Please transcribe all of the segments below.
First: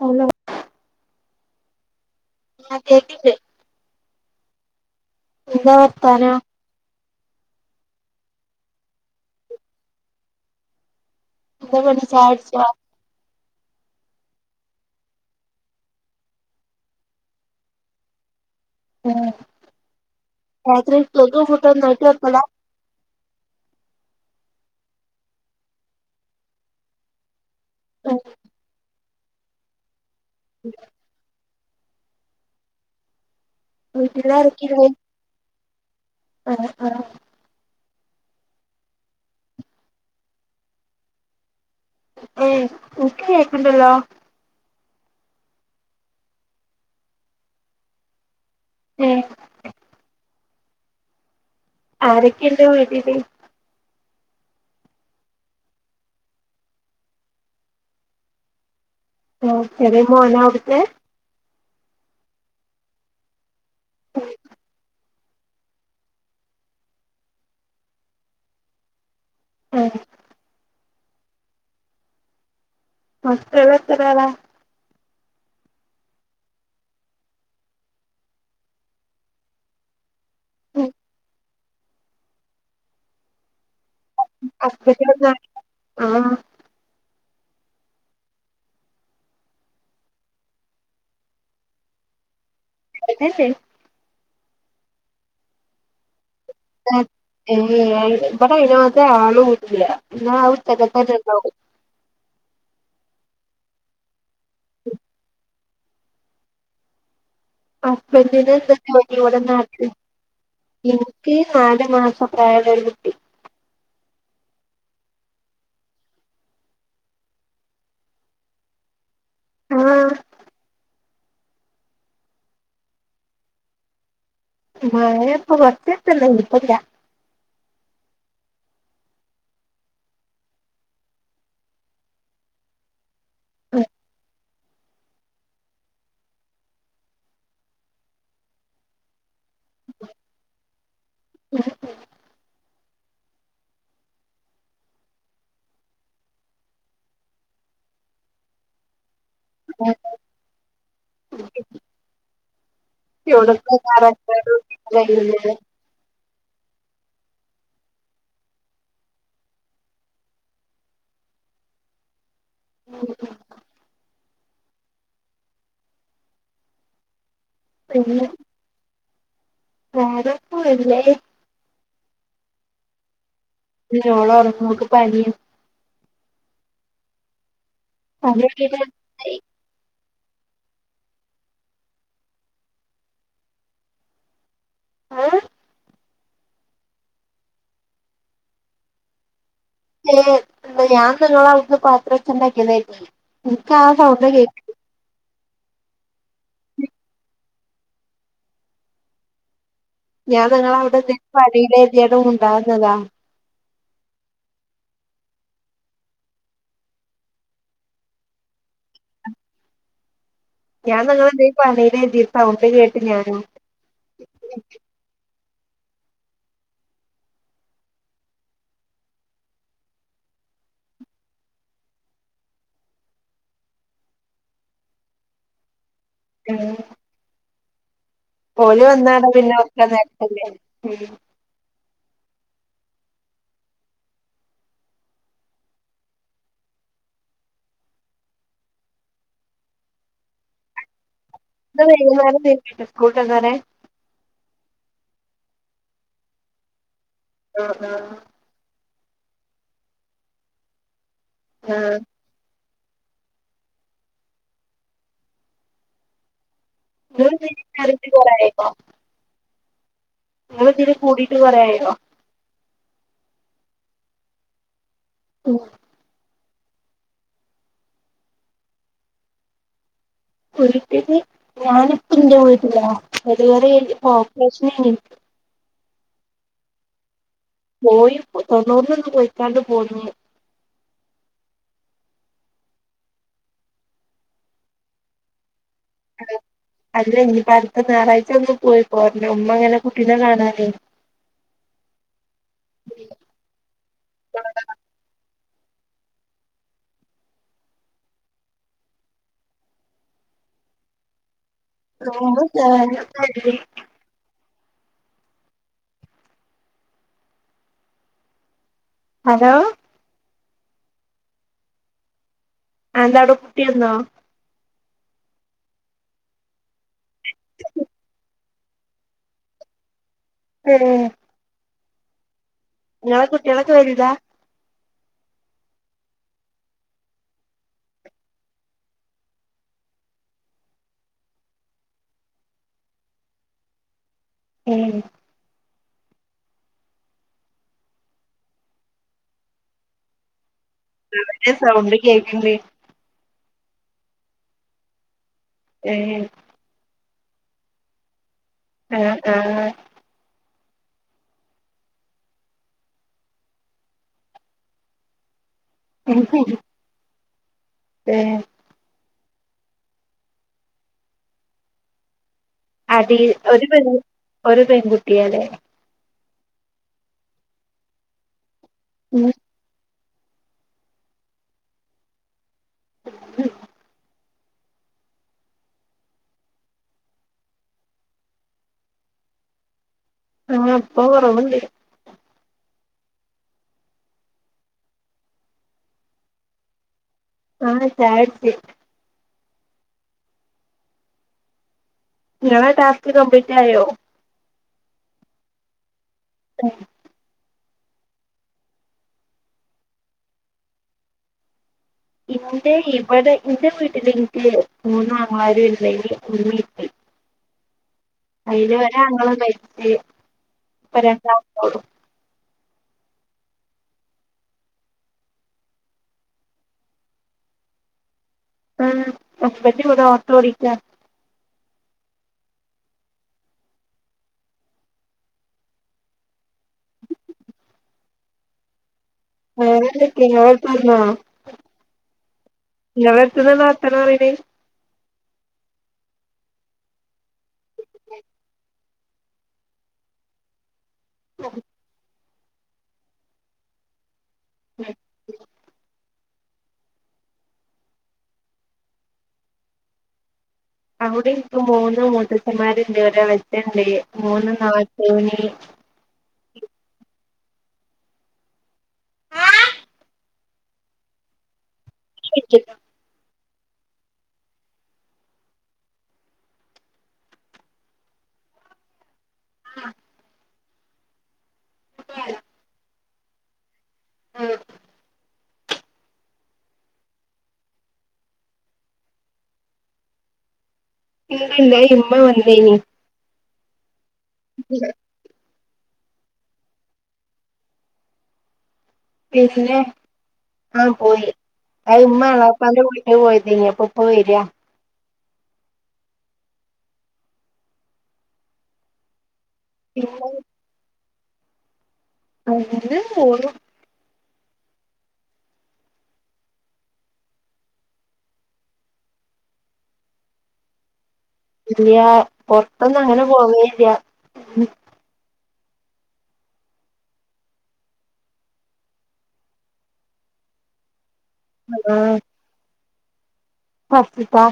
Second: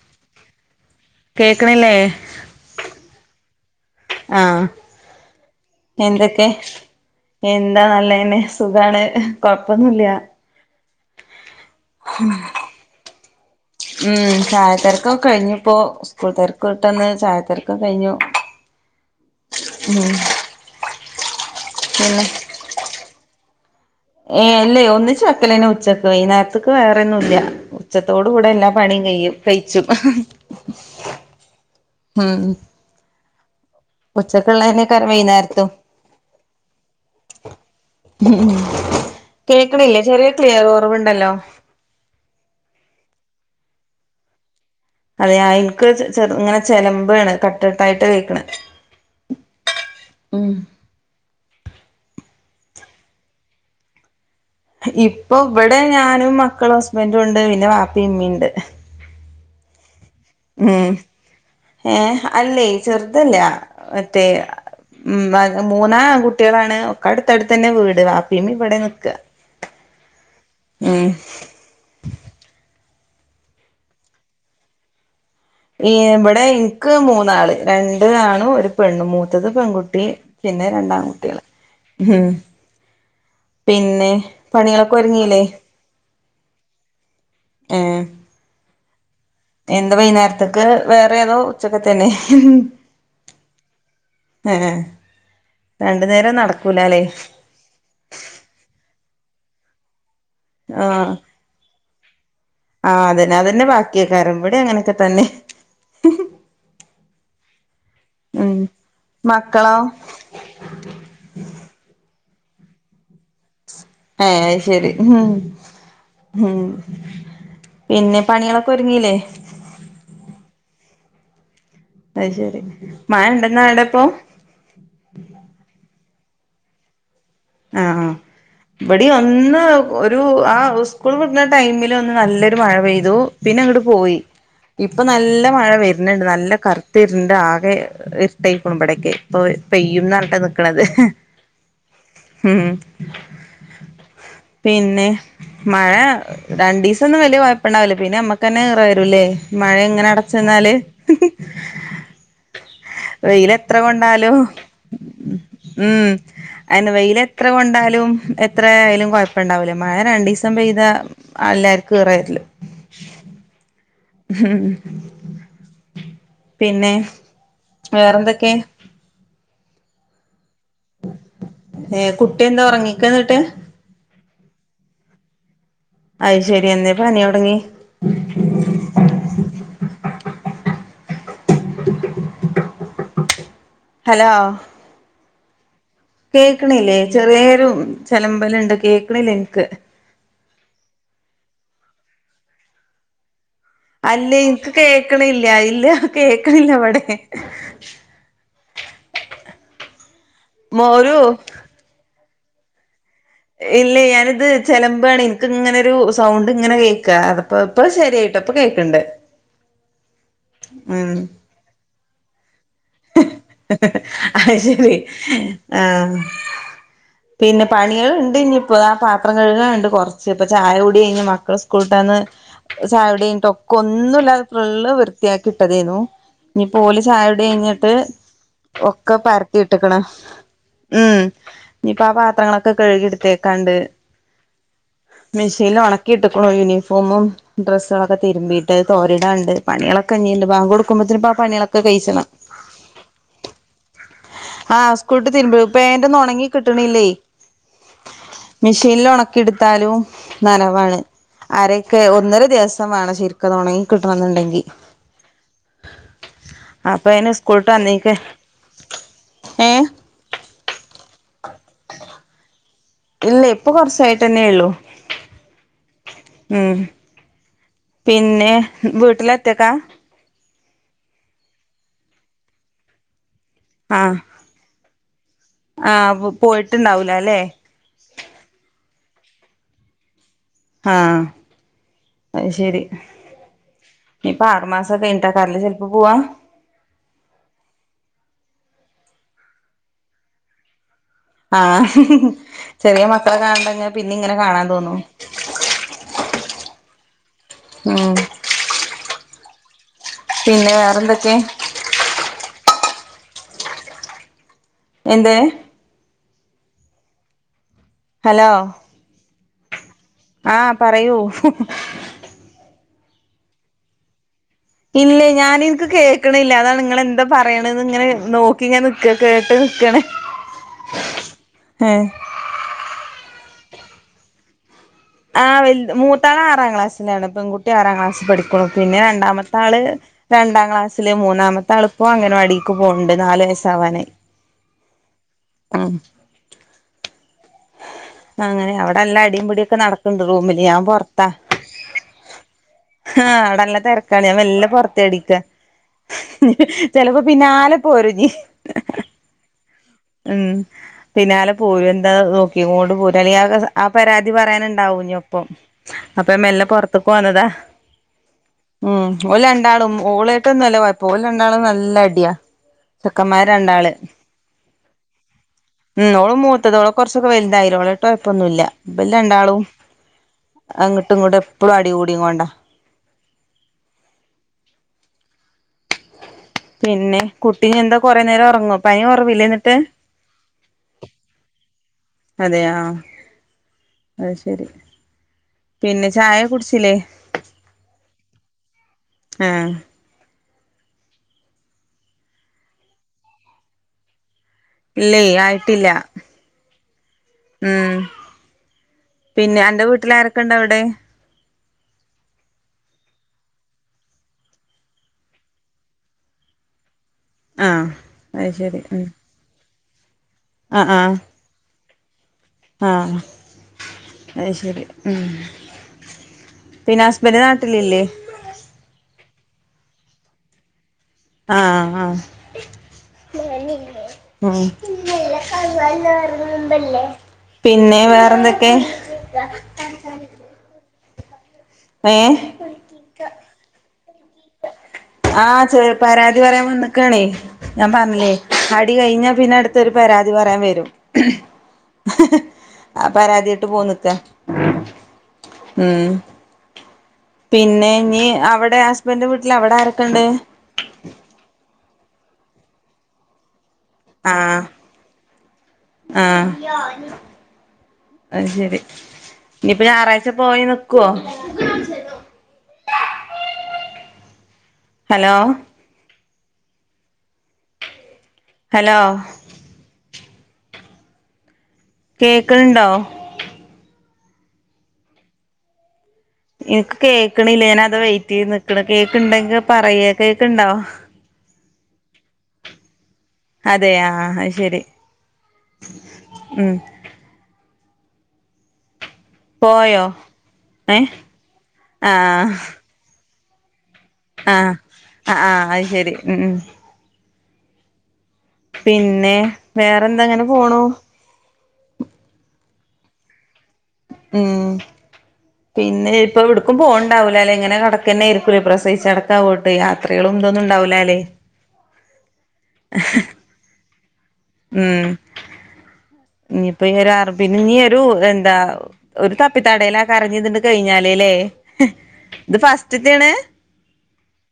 Hello കേക്കണില്ലേ ആഹ് കേക്കിണ്ട് ആഹ എന്താ വർത്താനം എന്തൊക്കെ എന്താ നല്ലന്നെ സുഖാണ് കൊഴപ്പൊന്നുല്ല. ന്താ പണി ചായുട് ചോ? ഉം ചായ തെരക്കക്കെ കഴിഞ്ഞ്പ്പോ സ്കൂൾ തിരക്ക് വിട്ടന്ന് ചായ തെരക്കൊക്കെ കഴിഞ്ഞു. ഏ ഉം രാത്രി ചോറും [unintelligible] ഒന്നായിട്ടു പിന്നെ വെക്കലാ ഏ അല്ലേ ഒന്നിച്ച് വെക്കലന്നെ ഉച്ചക്ക് വൈന്നേര്ത്ത്ക്ക് വേറെ ഒന്നുല്ല ഉം ഉച്ചത്തോട് കൂടെ എല്ലാം പണിയും കയ്യും കഴിച്ചും [inaudible] ഹ്മ് വീട്ടിലാരോക്കേള്ള വൈന്നേര്ത്തും [unintelligible] കേൾക്കണില്ലേ ചെറിയ ക്ലിയർ കൊറവുണ്ടല്ലോ? ഏയ് ഇൻക്ക് കേക്ക്ണ്ടല്ലോ അതെ എനിക്ക് ചെറ് ഇങ്ങനെ ചെലമ്പാണ് കട്ട്ടായിട്ട് കേക്ക്ണെ [unintelligible] ഉം ആരൊക്കെ ഉണ്ട് വീട്ടില് ഇപ്പൊ ഇവടെ ഞാനും മക്കളും ഹസ്ബൻറും ഉണ്ട് പിന്നെ വാപ്പിം ഇമ്മിണ്ട് ചെറിയ മോനാ അവിടുത്തെ? ഉം ഏ അല്ലേ ചെറുതല്ല മറ്റേ ഉം മൂന്നാ ആൺ കുട്ടികളാണ് ഒക്കടുത്ത അടുത്ത തന്നെ വീട്, വപ്പീം ഇമ്മീംഇവടെ നിക്ക [unintelligible] ഉ മക്കള് എത്ര ആളാ? ഈ ഇപടെ ഇന്ക്ക് മൂന്നാള്, രണ്ട് ആണും, ഒരു പെണ്ണ് മൂത്തത് പെൺകുട്ടി. പിന്നെ ഉം രണ്ടാൺകുട്ടികള്, ഉം പിന്നെ പണികളൊക്കെ ഹസ്ബന്റ് ഒരുങ്ങിയില്ലേ [unintelligible] ആ ഏ എന്താ വൈകുന്നേരത്തേക്ക് വേറെ ഏതോ ഉച്ചക്കെ തന്നെ പ്രഗ്നൻറ് [unintelligible] രണ്ടു നേരം നടക്കൂലല്ലേ. ഏ ഇപടെ അയിനാത്ര ആളൂല്ല [unintelligible] ആ, ആ അതന്നെ അതന്നെ ബാക്കിയൊക്കാരും ഇവിടെ അങ്ങനെയൊക്കെ തന്നെ. ഉം ഹസ്ബന്റിന് എന്താ ജോലി ഇവിടെ മക്കളോ നാട്ടില് എനിക്ക് നാല് മാസ പ്രായം ഉള്ള ഒരുകുട്ടി. ഏ, അഹ് ശരി ഉം, ഉം പിന്നെ പണികളൊക്കെ ഒരുങ്ങില്ലേ ആഹ അത് ശരി മഴ ഉണ്ടെന്നാ അവിടെപ്പൊ മഴ അപ്പൊ കുറച്ചുദിവസമല്ലേ ഇപ്പോഴില്ല [inaudible] ഇബടി ഒന്ന് ഒരു ആ സ്കൂൾ വിടുന്ന ടൈമിൽ ഒന്ന് നല്ലൊരു മഴ പെയ്തു. പിന്നെ അങ്ങട്ട് പോയി, ഇപ്പൊ നല്ല മഴ വരുന്നുണ്ട് നല്ല കറുത്ത് ഇരുണ്ട് ആകെ. ഇഷ്ട [unintelligible] ഇപ്പൊ പെയ്യുംന്ന് പറഞ്ഞിട്ട നിക്കണത് [inaudible] ഉം പിന്നെ മഴ രണ്ട് ദിവസം ഒന്നും വലിയ കുഴപ്പുണ്ടാവില്ല, പിന്നെ നമ്മക്ക് തന്നെ ഈറ വരൂല്ലേ മഴങ്ങനെ അടച്ചന്നാല് വെയിലെത്ര കൊണ്ടാലും [unintelligible] ഉം അയന്നെ വെയിൽ എത്ര കൊണ്ടാലും എത്ര ആയാലും കൊഴപ്പുണ്ടാവൂല്ല, മഴ രണ്ടുസം പെയ്ത എല്ലാവർക്കും ഇറേ ഉം ഉം, പിന്നെ പിന്നെ വേറെന്തൊക്കെ [unintelligible] ഏഹ് കുട്ടി എന്താ ഉറങ്ങിക്ക എന്നിട്ട് ഓള് ഉറങ്ങുവ ഓക്ക് പനിയ അയ്ശരി എന്നേ പനി തുടങ്ങി [unintelligible] ഹലോ ആഹ് കേക്കണില്ലേ ചെറിയൊരു ചെലമ്പലുണ്ട് കേൾക്കണില്ല ഇന് ക്ക് ഞൻ തിന്നോള ഉന്ന പാത്ര എടുത് ഉണ്ടാക്കിയതിരിക്കും ഇത്ത അല്ലേയ് ഇനിക്ക് കേക്കണില്ല ഇല്ല കേക്കണില്ല ഇവടെ ഞാൻ നിങ്ങളവിടെ മോരു [unintelligible] വഴയിലതിയാലും [unintelligible] മുണ്ടാന്നതാ ഇല്ല ഞാനിത് ചെലമ്പാണ് എനക്ക്ങ്ങനെരു സൗണ്ട് ഇങ്ങനെ കേക്ക് അ അതപ്പ ഇപ്പൊ ശരിയായിട്ടോ ഇപ്പൊ കേക്ക്ണ്ട് ഞാൻ നിങ്ങ [unintelligible] എന്തണ്ട് [inaudible] കേ ഉം അയ്ശരി ആഹ് പിന്നെ പണിൾണ്ട് ഞ്ഞിപ്പോ ആ പാത്രം കഴുകാണ്ട് കൊർച്ച് ഇപ്പ ചായ കൂടി കഴിഞ്ഞ് മക്കള് സ് കൂട്ടന്ന് ചായകുടി കയിഞ്ഞു ടൊക്ക ഒന്നുല്ലാതെ ഫുള്ള് വൃത്തിയാക്കി ഇട്ടതേന്നു ഉം ഞ്ഞിപ്പൊ ഓല് ചായോടി ഞ്ഞിട്ട് ഓല് ഒക്കെ വന്നാടെ പിന്നെ പരത്തി ഒറക്കം ഇട്ട്ക്കണ് നേരത്തല്ലേ ഉം ഇനിപ്പ ആ പാത്രങ്ങളൊക്കെ കഴുകി ഇടുത്തേക്കാണ്ട് മെഷീൻല് ഒണക്കി ഇട്ടക്കണു യൂണിഫോമും ഡ്രസ്സുകളൊക്കെതിരുമ്പിയിട്ട് തോരിടാണ്ട് പണിയളൊക്കെ ഇഞീണ്ട് ബാങ്ക് കൊടുക്കുമ്പോത്തിന് ഒക്കെ ആ പണിയളൊക്കെ കഴിച്ചണം [inaudible] സ്കൂൾട്ടന്നാരെ ആ സ്കൂൾട്ട്തിരുമ്പപ്പൊ പേന്റോന്നും ഉണങ്ങി കിട്ടണല്ലേയ് ആഹ് ആഹ് മെഷീനൽ ഉണക്കിടുത്താലും നന വാണ് ആഹ് ആരെയൊക്കെ ഒന്നര ദിവസം വേണം ശരിക്കതു ഒണങ്ങി കിട്ടണംന്ന്ണ്ടങ്കി അപ്പ അയിന്‌ നിങ്ങള് ഇതില് സ്കൂളട്ട് കേറിട്ട് വന്നയ്ക്ക് കൊറേയായോ ഏ നിങ്ങള് ഇതി കൂടിട്ട് കൊറേ ആയോ ഇല്ലേയ് ഇപ്പൊ കുറച്ചായിട്ടന്നേ ള്ളു ഉം ഉം പിന്നെ വീട്ടിലൊറ്റക്കാ കുരിക്ക് [unintelligible] ഞാനിപ്പ ന്റെ വീട്ടില ഡെലിവറി അയിന്നു ഓപ്പറേഷനെനി ഇൻക്ക് ആഹ് പോയിട്ടുണ്ടാവല ല്ലെ പോയി തൊണ്ണൂറിന്ന് പോയിക്കാണ്ട് പോന്നു ആ അ ശരി ഇനി ആറ് മാസം കയിഞ്ഞി ട്ടാക്കറല്ലേ ഗൾഫ് പോവാ അല്ല ഇനിപ്പോ അടുത്ത ഞായറാഴ്ച ഒന്ന് പോയി പോര അമ്മ അങ്ങനെ കുട്ടീനെ കാണാനെ ആ ചെറിയ മക്കളെ കാണണ്ടെങ്കി പിന്നിം ഇങ്ങനെ കാണാൻ തോന്നും [inaudible] ഉം പിന്നെ വേറെന്തൊക്കെ [unintelligible] എന്ത് ഹലോ ഹലോ ആ പറയൂ ആ എന്താവടെ കുട്ടിയന്നോ ഇല്ല ഞാനിൻക്ക് കേക്കണില്ല അതാണ് നിങ്ങെളെന്താ പറയണ് ഇങ്ങനെ നോക്കിങ്ങനെ നി ക്ക കേട്ട് നിക്കാണ് [unintelligible] എ ഇങ്ങളെ കുട്ടിയാളൊക്കെ വലുതാ ആ വൽത് മൂത്താൾ ആറാം ക്ലാസ്സിലാണ് പെൺകുട്ടി ആറാം ക്ലാസ്സിൽ പഠിക്കു പിന്നെ രണ്ടാമത്തെ ആള് രണ്ടാം ക്ലാസ്സില് മൂന്നാമത്തെ അളുപ്പ അങ്കന വടിക്ക് പോണ്ട് നാല് വയസ്സാവാനായി ഏഹ് ആ അങ്ങനെവിടെ നല്ല അടീം പുടീം ക്കെ നടക്കുന്നുണ്ട് റൂമില് ഞാൻ പോർ അവന്റെ സൗണ്ട് കേക്ക്ണ്ട് ആ അവിടെ നല്ല തെരക്കാണ് ഞാൻ മെല്ലെ പൊറത്താടിക്ക ഏ ചെലപ്പോ പിന്നാലെ പോരുഞ്ഞീ എ ഏ ഉം പിന്നാലെ പോയിന്താ നോക്കിങ്ങോണ്ട് പോരും അല്ലെങ്കി ആ പരാതി പറയാനുണ്ടാവും ഞ്ഞീ ഒപ്പം അപ്പൊ മെല്ലെ പൊറത്ത്ക്ക് വന്നതാ ഏ ഉം ഓല് രണ്ടാളും ഓളേട്ടും ന്നല്ല കൊഴപ്പം ഓല് രണ്ടാളും നല്ല അടിയാ അത് ചെക്കന്മാര് ഒരു രണ്ടാള് പെണ്ണും ഒരു പെൺകുട്ടിയാലേ മ് ഓള്മൂത്തതോള് കൊറച്ചൊക്കെ വലതായിലോള് കൊഴപ്പൊന്നുല്ല ഇമ്പല് രാണ്ടാളും അങ്ങട്ടും ഇങ്ങട്ടും എപ്പളും അടികൂടി കൊണ്ടാ പിന്നെ കുട്ടിന്നെന്താ കൊറേ നേരം ഒറങ്ങോ പനി കൊറവില്ലെ ന്നിട്ട് ആ പ്പൊ കൊറവ്ണ്ട് അതെയോ അയ്ശരി പിന്നെ ചായ കുടിച്ചില്ലേ ആ ചായ കുടിച് ഏഹ് ങ്ങളെ ടാസ്ക് കംപ്ലീറ്റ് ആയോ ഇല്ലില്ല ആയിട്ടില്ല [unintelligible] ആ പിന്നെ അന്റെ വീട്ടിലാരൊക്കെ ഒണ്ടവിടെ ഇന്റെ ഇവിടെ ഇന്റെ വീട്ടിൽ നിക്ക് മൂന്ന് ആങ്ങള്ളാര് [unintelligible] ആഹ് അത് അയില് ശരി വരാ ഉം ങ്ങള് കഴിച്ച് ആഹ് ആഹ് ആ അയ്ശരി മ് പിന്നെ ഹസ്ബെൻറ് നാട്ടിലില്ലേ ആ ഹസ്ബെന്റിവിടെ ഓട്ടോ ഓടിക്കാണ് ആഹ് ആഹ് മ് പിന്നെ വേറെന്തൊക്കെ? വെറെന്തോക്കെ [unintelligible] ഏഹ് ങ്ങളെ അടുത്ത്ന്നല്ലേ വർത്താനം പറയിണേ ആ ചെ പരാതി പറയാൻ വന്ന്ക്കാണേ ഞാൻ പറഞ്ഞില്ലേ അടി കഴിഞ്ഞാ പിന്നെ അടുത്തൊരു പരാതി പറയാൻ വരും ഹി ഹി ആ പരാതിയായിട്ട് പോന്ന്ക്ക മ് പിന്നെ നീ അവിടെ ഹസ്ബന്റെ വീട്ടിൽ അവിടെ ആരൊക്കെണ്ട്? അവിടെ ഇപ്പം മൂന്ന് മൂത്തഛന്മാരുണ്ട് ഒരെളെച്ചെൻ ണ്ട് മൂന്ന് ആഹ് നാത്തൂന് ആഹ് അയ് ശെരി ഇനിയിപ്പോ ഞായറാഴ്ച പോയി നിക്കോ പ്പ ഇരിക്കുന്നോ [unintelligible] ഹലോ ഹലോ ആഹ് കേക്ക്‌ണണ്ടോ? ആഹ് എനിക്ക് കേക്കണില്ല ഞാൻ അത് വെയിറ്റ് ചെയ്ത് നിക്കണ് കേക്ക്ണ്ടെങ്കി പറയ് കേക്ക്ണ്ടോ തീരെയില്ല ഇമ്മ വന്നീനി അതെയ ആ ആ അത് ശരി ഉം പിന്നെ പോയോ ആഹ ഏ പോയി അയ്മ്മ ആഹ് എളാപ്പാന്റ ഉളി പോയതേനി അപ്പൊപ്പം വരാ ആഹ ആ ആഹ് അയ് ശരി ഉം ഉം പിന്നെ പിന്നെ വേറെന്താങ്ങനെ പോണു അത് ഓ [unintelligible] ഉം പിന്നെ ഇപ്പം എവുട്ക്കും പോവ് ണ്ടാവൂലലെ ഇങ്ങനെ കടക്കെന്നെയിക്കുലേ പ്രസവിച്ചടക്കാവു യാത്രകളും ഇതൊന്നുംണ്ടാവൂലല്ലേ ഇല്ല്യാ പൊറത്തൊന്നും അങ്ങനെ പോവേല്ല്യ ഉം ഇനിയിപ്പം ഈ [unintelligible] നീ ഒരു എന്താ ഒരു തപ്പിത്തടയലേക്കാരം ഞ്ഞി ഇതിണ്ട് കഴിഞ്ഞാലേല്ലേ ഹലോ ത് ഫസ്റ്റ് തേണ് ഫസ്റ്റ്ത്താ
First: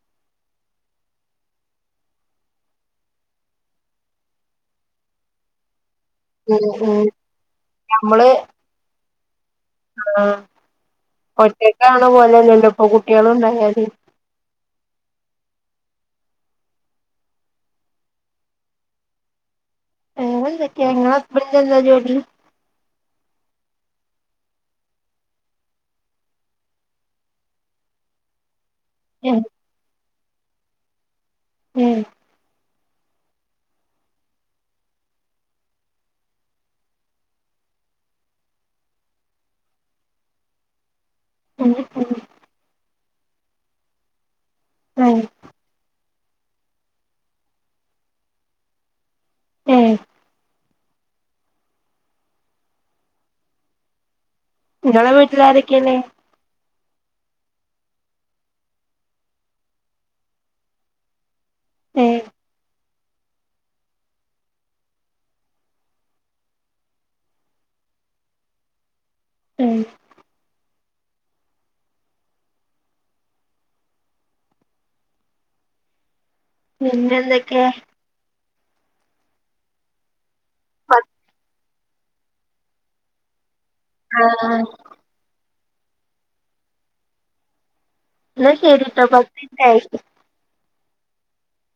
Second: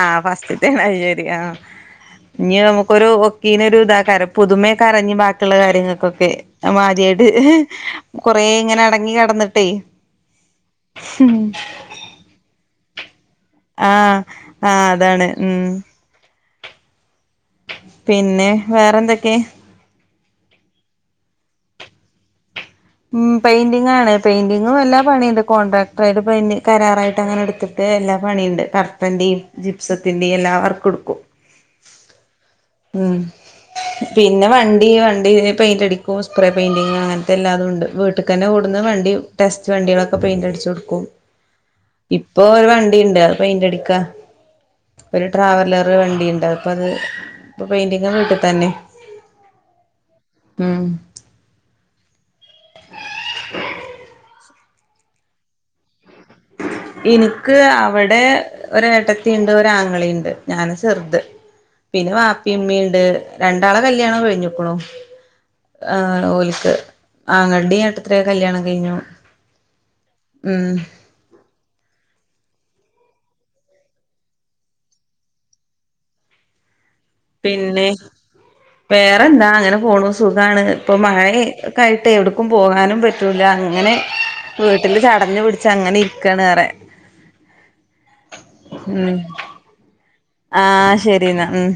ആഹ് ഫസ്റ്റ്തന്നെ അത് ശെരി ആ ഇഞ് നമുക്കൊരു ഒക്കീന ഒരുത ക്കാരം പുതുമേക്കാരം ഇനി ബാക്കിള്ള കാര്യങ്ങൾക്കൊക്കെ ഉം ഉം മാര്യാട് കൊറെ ഇങ്ങനെ അടങ്ങി കെടന്നിട്ട് ആ ഒറ്റക്കാണൊ പോലല്ലപ്പൊ കുട്ടിയളുംണ്ടായാ ആഹ് ആഹ് അതാണ് ഉം പിന്നെ വേറെന്തൊക്കെ വേറെന്തൊക്കെ ങ്ങളെ ഹസ് ബന്റിനെന്താ ജോലി? ഉം പെയിന്റിങ്ങാണ് പെയിന്റിംഗും എല്ലാ പണിയുണ്ട് കോൺട്രാക്ടറായിട്ട് പെയ്ന്റി കരാറായിട്ട് അങ്ങനെ എടുക്ക്‌ പിന്നെ എല്ലാ പണിണ്ട് കർട്ടന്റി ഏഹ് ജിപ്സത്തിന്റി എല്ലാ വർക്കും എട്ക്കും ഏഹ് മ് പിന്നെ വണ്ടി വണ്ടി പെയിന്റ് അടിക്കും സ്പ്രേ പെയിന്റിങ് അങ്ങത്തെ എല്ലാതുണ്ട് വീട്ടിൽക്കെന്നെ കൊടുന്ന വണ്ടി ടെസ്റ്റ് വണ്ടിയളൊക്കെ പെയിന്റ് അടിച്ചോടുക്കും ഉം ഉം ഇപ്പൊ ഒരു വണ്ടിണ്ട് അത് പെയിന്റടിക്കാ ഏഹ് ഒരു ട്രാവലർ ഒരു വണ്ടിയുണ്ടാ അപ്പ അത് ഇപ്പോൾ പെയിന്റിങ് വീട്ടി തന്നെ ഏഹ് ഉം ഇങ്ങളെ വീട്ടിലാരൊക്കെല്ലേ ഇൻക്ക് അവിടെ ഒരേട്ടത്തിണ്ട് ഒരാങ്ങളിണ്ട് ഞാനാ ചെർത് പിന്നെ ഏഹ് വാപ്പിമ്മീണ്ട് രണ്ടാളെ കല്യാണം കഴിഞ്ഞുക്ക്ണു ആ ഓൽക്ക് ആങ്ങൾടേം ഏട്ടത്തിന്റേം കല്ല്യാണം കഴിഞ്ഞു ഉം മം പിന്നെ പിന്നെ വേറെന്താ അങ്ങനെ പോണു സുഖാണ് ഇപ്പൊ പത്ത് മഴ- ക്കായിട്ട് ഒട്ക്കും പോകാനും പറ്റൂല അങ്ങനെ ആഹ് വീട്ടിൽ ചടഞ്ഞ് പിടിച്ചങ്ങനെ ഇരിക്കാണ്ഏറെ ന്ന ശരിട്ടാ ഉം പത്തിൻറ്റായി ആഹ് ശരിന്നാ ഉം